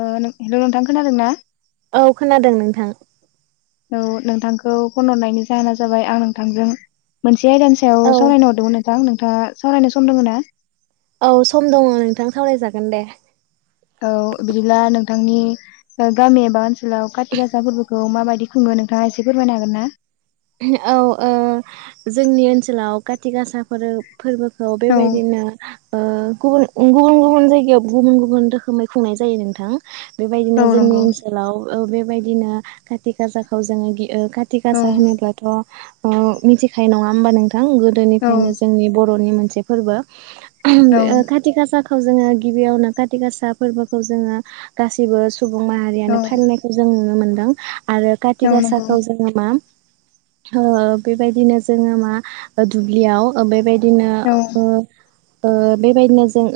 ओ नो-नोंथां खोनादों ना औ खोनादों नोंथां औ नोंथांखौ फन हरनायनि जाहोना जाबाय आं नोंथांजों मोन से आयदानि सायाव औ सावरायनो हरदोंमोन नोंथां नोंथाङा सावरायनो सम दङ ना औ सम दङ नोंथां सावरायजागोन दे औ बिदिब्ला नोंथांनि गामि एबा ओनसोलाव खाथि गासा फोरबोखौ माबायदि खुङो? नोंथाङा एसे फोरमायनो हागोन ना औ ओ जोंनि ओनसोलाव काथि गासाफोर फोर्बोखौ औ बेबायदिनो ओ गुबुन गुबुन गुबुन जायगायाव गुबुन गुबुन रोखोमै खुंनाय जायो नोंथां बेबायदिनो औ जोंनि नंगौ ओनसोलाव ओ बेबायदिनो खाति खासाखौ जोङो ओ खाथि औ गासा होनोब्लाथ' अ मिथिखायो नङा होमबा नोंथां थां औ गोदोनिफ्रायनो जोंनि बर'नि मोनसे फोर्बो औ खाथि गासा खौ जोङो गिबियावनो खााथि गासा फोर्बोखौ जोङो गासिबो सुबुं औ माहारियानो फालिनायखौ जों नुनो मोनदों आरो खाति औ नंगौ गासाखौ जोङो मा ओ बेबायदिनो जोङो मा दुब्लियाव बेबाय दिनो औ ओ ओ बेबायदिनो जों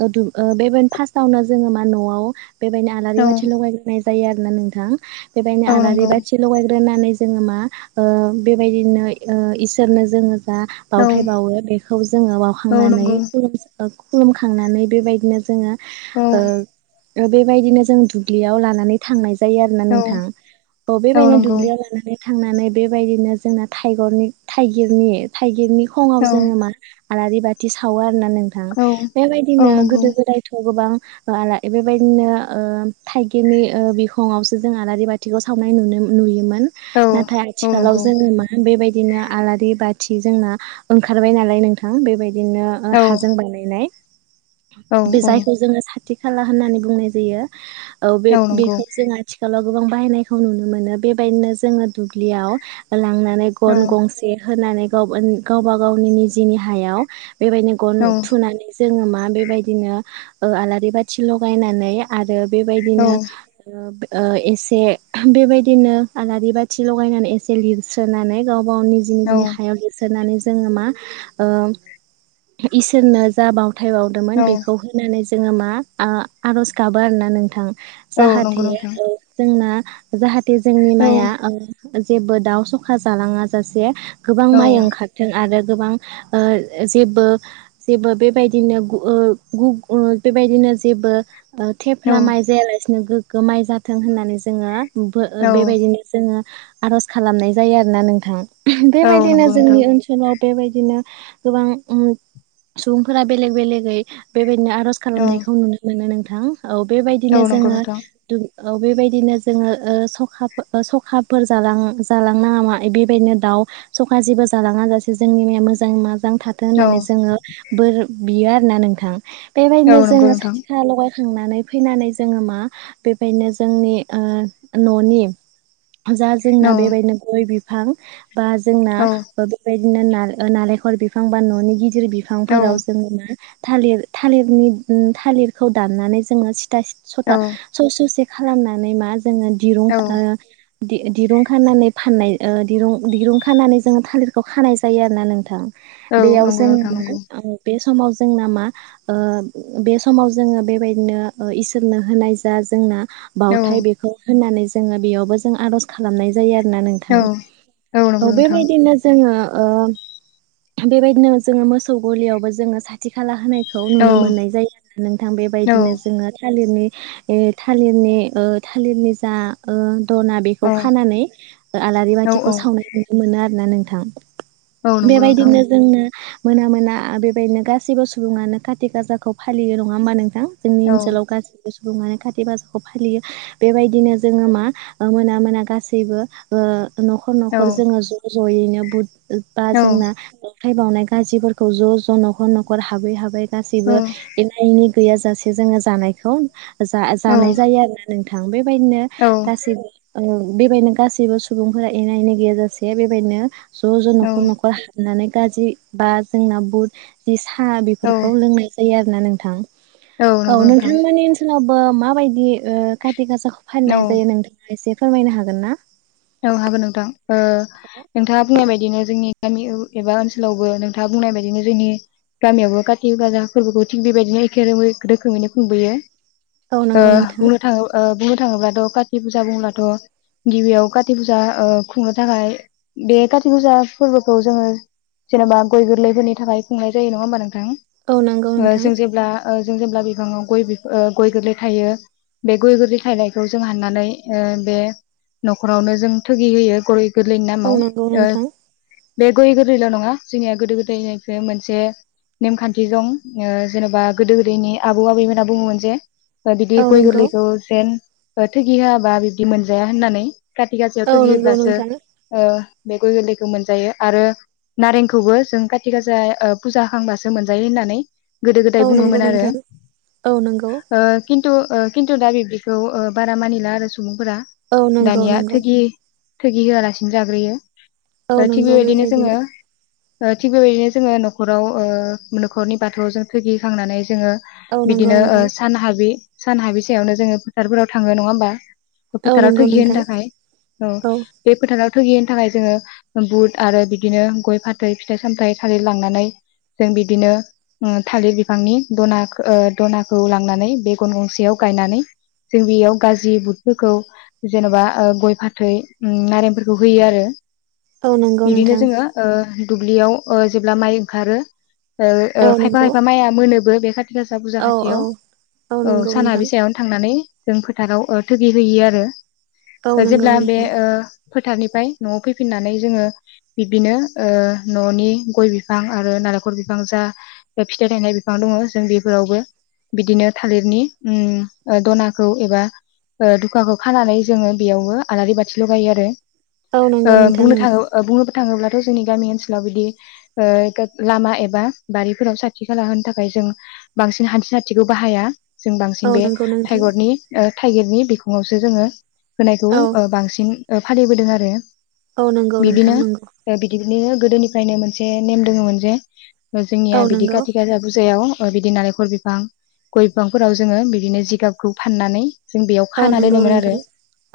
बेबायदिनो फार्स्टआवनो जोङो मा न'आव बेबायदिनो आलारि औ बाथि लगायग्रोनाय जायो आरो ना नोंथां बेबायदिनो औ आलारि नंगौ बाथि लगायग्रोनानै जोङो मा ओ बेबायदिनो इसोरनो जों बा औ बावथाय बावो बेखौ जोङो औ बावखांनानै नंगौ [unintelligible] खुलुमखांनानै बेबायदिनो जोङो औ ओ ओ बेबायदिनो जों दुबलियाव लानानै थांनाय जायो। जायो आरोना औ नोंथां अ औ बेबायदिनो नंगौ दुब्लियाव लानानै थांनानै बेबायदिनो जोंना थाइगनि थाइगिरनि थाइगिरनि खङाव औ जोङो मा आलारि बाथि सावो आर ना नोंथां औ औ बेबायदिनो नंगौ गोदो गोदायथ' गोबां आला बेबायदिनो ओ थाइगिरनि ओ बिखङावसो जों आलारि बाथिखौ सावनाय नुनो मोनो नुयोमोन औ नाथाय औ आथिखालाव नंगौ जोङो मा बेबाइदि बिदिनो आलारि बाथि जोंना ओंखारबाय नालाय नोंथां बेबायदि बिदिनो औ हाजों बानायनाय औ बे औ जायखौ जोङो साथि साथि खाला होननानै बुंनाय जायो औ बे बेखौ जों आथिखालाव गोबां बाहायनायखौ नुनो मोनो बेबायदिनो जोङो दुब्लियाव लांनानै औ ग'न गंसे होनानै ग गावबा गावनि निजिनि हायाव बेबायदिनो गन औ थुनानै जोङो मा बेबायदिनो ओ आलारि बाथि लगायनानै आरो औ बेबायदिनो ओ एसे बेबायदिनो आलारि बाथि लगायनानै एसे लिरस्रोनानै गाव गाव निजि औ निजिनि हायाव लिरसोनानै जोङो मा ओ इसोरनो जा बावथाय औ बावदोंमोन बेखौ होनानै जो जोङो मा आ आर'ज गाबो आरोना नोंथां औ नंगौ जाहाथे नोंथां ओ जोंना जाहाथे जोंनि औ माइआ ओ जेबो दाउ सखा जालाङा जासे गोबां औ माइ ओंखारथों आरो गोबां ओ जेबो जेबो बेबायदिनो गु ओ गु ओ बेबायदिनो जेबो औ थेफ्ला माइ जायालासिनो गोगगो माइ जाथों होननानै जोङो बो औ बेबायदिनो जोङो आर'ज खालामनाय जायो आरोना नोंथां औ बेबायदिनो नंगौ नोंथां जोंनि ओनसोल आव बेबायदिनो गोबां सुबुंफोरा बेलेग बेलेगै बेबायदि बिनो आर'ज औ खालामनायखौ नुनो मोनो नोंथां औ औ बेबायदिनो नंगौ जोङो नोंथां औ बेबायदिनो जोङो ओ सखाफो ओ सखाफोर जालां जालांनाङा मा बेबायदिनो दाउ सखा जेबो जालाङा जासे जोंनि माया मोजां मा जां थाथों औ होननानै जोङो बोर बियो आरो ना नोंथां औ बेबायदिनो नंगौ जोङो नोंथां साथि खा लगाय थांनानै फैनानै जोङो मा बेबायदिनो जोंनि ओ न'नि जा जोंना औ बेबायदिनो गय बिफां बा जोंना औ बा बेबाय दिनो ना ओ नालेंखर बिफां बा न'नि गिदिर औ बिफांफोराव जोङो ना थालिर थालिरनि थालिरखौ दाननानै जोङो सिथा औ सथा स-ससे खालामनानै मा जोङो दिरुं ओ औ दि-दिरुं खानानै फाननाय ओ दिरुं दिरुं खानानै जोङो थालिरखौ खानाय जायो आरोना नोंथां। औ बेयाव नंगौ जोङो नोंथां नंगौ ओ बे समाव जोंना मा ओ बे समाव जोङो बेबायदिनो ओ इसोरनो होनाय जा जोंना बावथाय बेखौ होननानै जोङो बेयावबो जों आर'ज खालामनाय जायो आरोना औ नोंथां। औ बेबायदिनो जोङो ओ बेबायदिनो जोङो मोसौ गलियावबो जोङो साथि खाला होनाय खौ औ नुनो मोननाय जायो नोंथां औ बेबायदिनो जोङो थालिरनि ए थालिरनि ओ थालिरनि जा ओ दना बेखौ औ खानानै आलारि औ बाथिखौ सावनाय नुनो मोनो आरोना नोंथां। औ नंगौ नोंथां बेबायदिनो जोंनो मोना मोना बेबायदिनो गासैबो सुबुङानो खाथि गाजाखौ फालियो नङा होमबा नों थां? जोंनि औ ओनसोलाव गासैबो सुबुंङानो खाति गासाखौ फालियो। बेबायदिनो जोङो मा ओ मोना मोना गासैबो ओ न'ख'र औ न'ख'र जोङो ज' ज'यैनो बुद बा औ जोंना अखाइ बावनाय गाजिफोरखौ ज' ज' न'ख'र न'ख'र हाबै हाबै औ गासैबो एना एनि गैयाजासे जोङो जानायखौ जा-जानाय जायो आरोना नों थां। बेबायदिनो गासैबो उम बेबायदनो गासैबो सुबुंफोरा एना एनि गैयाजासे बेबायदिनो ज' औ ज' न'खर न'खर हाबनानै गाजि बा जोंना बुत [unintelligible] था औ बेफोरखौ लोंनाय जायो आरो ना नोंथां। औ नोंथां मोनि ओनसोलाव बो माबायदि ओ काटि गासाखौ फाननाय औ जायो नोंथाङा एसे फोरमायनो हागोन ना? औ हागोन नोंथां। ओ नोंथाङा बुंनाय बायदिनो जोंनि गामि औ एबा ओनसोलावबो नोंथाङा बुंनाय बायदिनो जोंनि गामियावबो काति गाजा फोर्बोखौ थिग बेबायदिनो एखे रोमै रोखोमैनो खुंबोयो। औ ओ नंगौ नोंथां बुंनो थाङो बुंनो थाङोब्लाथ' काति पुजा बुंब्लाथ' गिबियाव का ति फुजा ओ खुंनो थाखाय बे काति फुजा फोर्बोखौ जोङो जेनेबा गय गोरलैफोरनि थाखाय खुंनाय जायो नङा होमबा नोंथां? औ नंगौ ओ नोंथां जों जेब्ला ओ जों जेब्ला बिफाङाव गय बिफ गय गोरलै थायो बे गय गोरलै थायनायखौ जों हाननानै ओ बे न'खरावनो जों थोगि होयो गय गोरलैनि औ नामाव। नंगौ ओ नोंथां बे गय गोरलैल' नङा जोंनिया गोदो गोदायनिफ्राय मोनसे नेमखान्थि दं ओ जेन'बा गोदो गोदायनि आबौ आबैमोना बुङोमोन जे ओ बिदि औ गय नंगौ गोरलैखौ जेन ओ थोगि होआबा बिबदि मोनजाया होननानै। काति गाजायाव औ थोगि नंगौ होब्लासो नोंथां ओ बे गय गोरलैखौ मोनजायो आरो नारेंखौबो जों काति गाजाय ओ पुजा होखांबासो मोनजायो होननानै गोदो गोदाय औ नंगौ बुङोमोन आरो। नोंथां औ नंगौ ओ किन थु ओ किन्थु दा बिब्दिखौ ओ बारा मानिला आरो सुबुंफोरा औ नंगौ दानिया। नंगौ थोगि होआलासिनो जाग्रोयो। औ ओ थिग नंगौ बेबायदिनो जोङो ओ थिग बेबायदिनो जोङो न'खराव ओ न'खरनि बाथौजो थोगि होखांनानै जोङो औ नंगौ बिदिनो ओ नोंथां सान हाबि सान हाबि सायावनो जोङो फोथारफोराव थाङो नङा होमबा? औ फोथाराव नंगौ थोगि नोंथां होनो थाखाय। औ बे फोथा राव थोगि होनो थाखाय जोङो बुट आरो बिदिनो गय फाथै फिथाइ सामथाइ थालिर लांनानै जों बिदिनो ओ थालिर बिफांनि दनाख ओ दनाखौ लांनानै बे गन गंसेयाव गायनानै जों बियाव गाजि बुटफोरखौ जेन'बा ओ गय फाथै नारेंफोरखौ होयो आरो। औ नंगौ बिदिनो नोंथां जोङो ओ दुब्लियाव ओ जेब्ला माइ ओंखारो ओ ओ औ खायफा नंगौ खायफा माइआ मोनोबो बे [unintelligible] गासा पुजा औ औ खााथियाव औ नंगौ सान नोंथां हाबै सायावनो थांनानै जों फोथाराव ओ थोगि होयि आरो औ नंगौ जेब्ला बे नोंथां ओ फोथारनिफाय न'आव फैफिननानै जोङो बिब्दिनो ओ न'नि गय बिफां आरो नालेखर बिफां जा ओ फिथाइ थायनाय बिफां दङ' जों बेफोरावबो बिदिनो थालिरनि उम ओ द'नाखौ एबा ओ दुखाखौ खानानै जोङो बेयावबो आलारि बाथि लगायो आरो औ नंगौ ओ नोंथां बुंनो नंगौ थाङो ओ बुंनोबो थाङोब्ला थ' जोंनि गामि ओनसोलाव बिदि ओ गोक लामा एबा बारिफोराव साथि खाला होनो थाखाय जों बांसिन हान्थि साथिखौ बाहाया जों बांसिन औ बे नंगौ नोंथां थाइगरनि ओ थाइगिरनि बिखुङावसो जोङो होनायखौ औ ओ बांसिन ओ फालिबोदों आरो औ नंगौ नोंथां नंगौ नो गोदोनिफ्रायनो मोनसे नेम दोङोमोन जे औ ओजोंनिया बिदि नंगौ काति गाजा पुजायाव ओ बिदि नालेखर बिफां गय बिफांफोराव जोङो बिदिनो जिगाबखौ फाननानै जों बेयाव औ खाना नंगौ दोनोमोन नोंथां आरो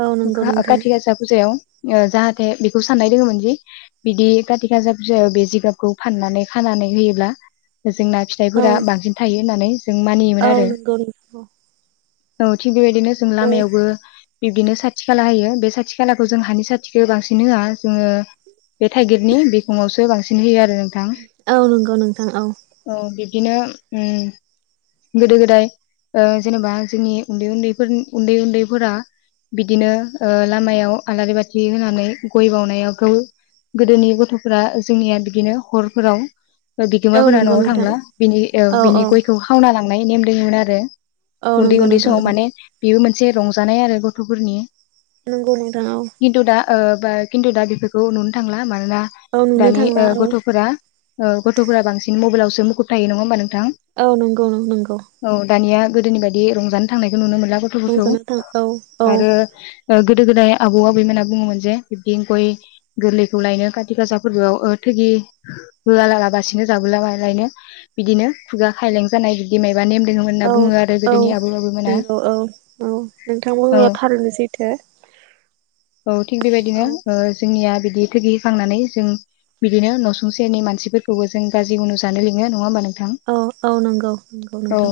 औ [unintelligible] नोंथां काति गासा पुजा [unintelligible] ओ जाहाथे बेखौ साननाय दोङोमोन जि बिदि काति गाजा पुजायाव बे जिगाबखौ फानना नै खानानै होयोब्ला जोंना औ फिथाइफोरा बांसिन थायो होननानै जों मानियोमोन औ आरो नंगौ नोंथां औ थिग बेबायदिनो जों लामायावबो बिबदिनो सा थि खाला होयो बे साथि खालाखौ जों हानि साथिखो बांसिन होआ जोङो बे थाइगिरनि बिखुङावसो बांसिन होयो आरो नोंथां औ नंगौ नोंथां औ ओ बिद दिनो उम गोदो गोदाय ओ जेनेबा जोंनि उन्दै उन्दैफोर उन्दै उन्दैफोरा बिदिनो ओ लामायाव आलारि बाथि होनानै गय बावनायावखौ गोदोनि गथ'फोरा जोंनिया बिदिनो हरफोराव औ बिगोमाफोरा नंगौ न'आव नोंथां थांब्ला बिनि ओ औ बिनि औ गयखौ खावना ला औ उन्दै नंगौ उन्दै नोंथां समाव माने बेबो मोनसे रंजानाय आरो गथ'फोरनि नोंगौ नोंथां औ खिन्थु दा ओ बा खिन्थु दा बेफोरखौ नुनो थांला मानोना औ नुनो दानि थांला ओ औ गथ'फोरा औ गथ'फोरा बांसिन मबाइलावसो मुखुब थायो नङा होमबा नोंथां? औ नंगौ नंगौ औ दानिया गोदोनि बायदि रंजानो थांनायखौ नुनो मोन रंजानो थां औ औ आरो ओ गो दो गोदाय आबौ आबैमोना बुङोमोन जे बिब्दि गय गोरलैखौ लायनो काति गासा फोरबोआव ओ थैगि [unintelligible] होआला लाबासिनो जाबुला ला-लायनो बिदिनो खुगा खायलें जानाय बिदि मे [unintelligible] नेम दोंङोमोनना औ बुङो आरो औ गोदोनि आबौ आबैमोना। नंगौ औ औ नोंथांथो औ थिग बेबायदिनो औ ओ जों निया बिदि थोगि होखांनानै जों बिदिनो न'सुं सेरनि मानसिफोरखौबो जों गाजि उनु जानो लिङो नङा ओमबा नों थां औ औ नंगौ नंगौ औ नोंथां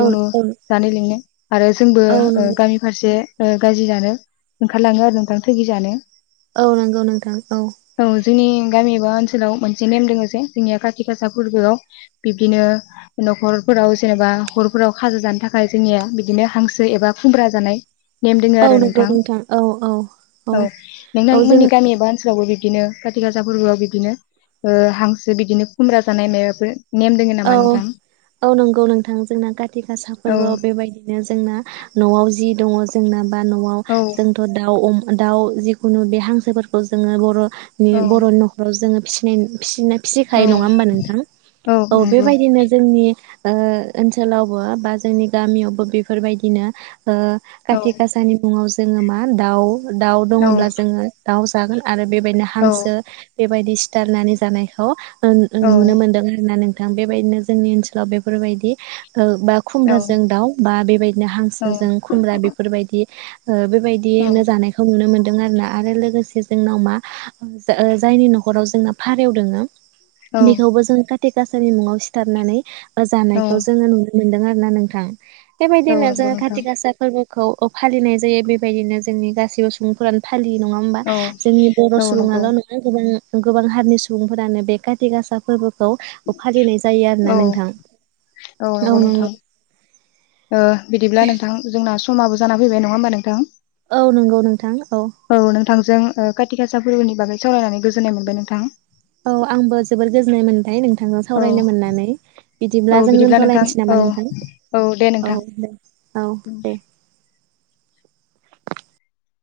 औ उनु औ जानो लिङो आरो जोंबो औ ओ नंगौ गामि फारसे ओ गाजि जानो ओंखारलाङो आरो नोंथां थोगि जानो। औ नंगौ नोंथां औ जोंनि गामि एबा ओन सोलाव मोनसे नेम दोङो जे जोंनिया काति गासा फोरबोआव बिब्दिनो न'खरफोराव जेनेबा हरफोराव नेम दोङो औ आरो नंगौ नोंथां औ औ औ नोंथां औ जों मोननि गामि एबा ओनसोलावबो बि दिनो काति गासा फोरबोआव बिदिनो ओ हांसो बिदिनो खुमब्रा जानाय मायबाफोर दोङो नामा औ नोंथां? औ नंगौ नोंथां जोंना काति गासा औ फोरबोआव बेबायदिनो जोंना न'आव जि दङ' जोंना बा न'आव औ जोंथ' दाउ अम दाउ जिखुनु बे हांसोफोरखौ जोङो बर' औ नुयो बर' न'खराव जोङो फिसिनाय- फिसिनाय औ फिसिखायो नङा होमबा नोंथां? औ बेबायदिनो जोंनि ओ ओनसोलावबो बा जोंनि गामियावबो बेफोरबायदिनो ओ औ खाथि गाासानि मुङाव जोङो मा दाउ दाउ औ दङब्ला जोङो दाउ जागोन आरो बेबायदिनो हांसो बेबायदि सिथारनानै जानायखौ औ नुनो मोनदों आरो ना नोंथां बेबायदिनो जोंनि ओनसोलाव बेफोरबायदि ओ बा खुमब्राजों दाउ बा बेबायदिनो औ हांसोजों खुमब्रा बेफोरबायदि ओ औ बेबायदिनो जानायखौ नुनो मोनदों। दों आरोना आरो लोगोसे जोंनाव मा जायनि न'खराव जोंना फारौ दङो औ बेखौबो जों खाति गाासानि मुङाव सिथारनानै औ जानायखौ जोङो नु मोनदों आरो ना नोंथां औ बेबायदिनो नंगौ जोङो खाथि नोंथां गासा फो खौ फालिनाय जायो बेबायदिनो जोंनि गासैबो सुबुंफोरानो खालि नङा होमबा औ जोंनि बर' औ नंगौ सुबुङाल' नङा गोबां गोबां हारिनि सुबुंफोरानो बे काति गासा फोरबोखौ फालिनाय जायो औ आरोना नोंथां औ नंगौ। ओ बिदिब्ला नोंथां जोंना समाबो जाना फैबाय नङा होमबा नोंथां? औ नंगौ नोंथां औ नोंथांजों खााथि खासा फोरबोनि बागै सावरायनानै गोजोननाय मोनबाय नोंथां। औ आंबो जबोद गोजोननाय मोनबाय नोंथां नोंथांजों औ सावरायनो मोननानै बिदिब्ला औ जों नोंथां दोनथ'लायनोसै औ नामा नोंथां औ दे औ नोंथां दे। औ दे [inaudible]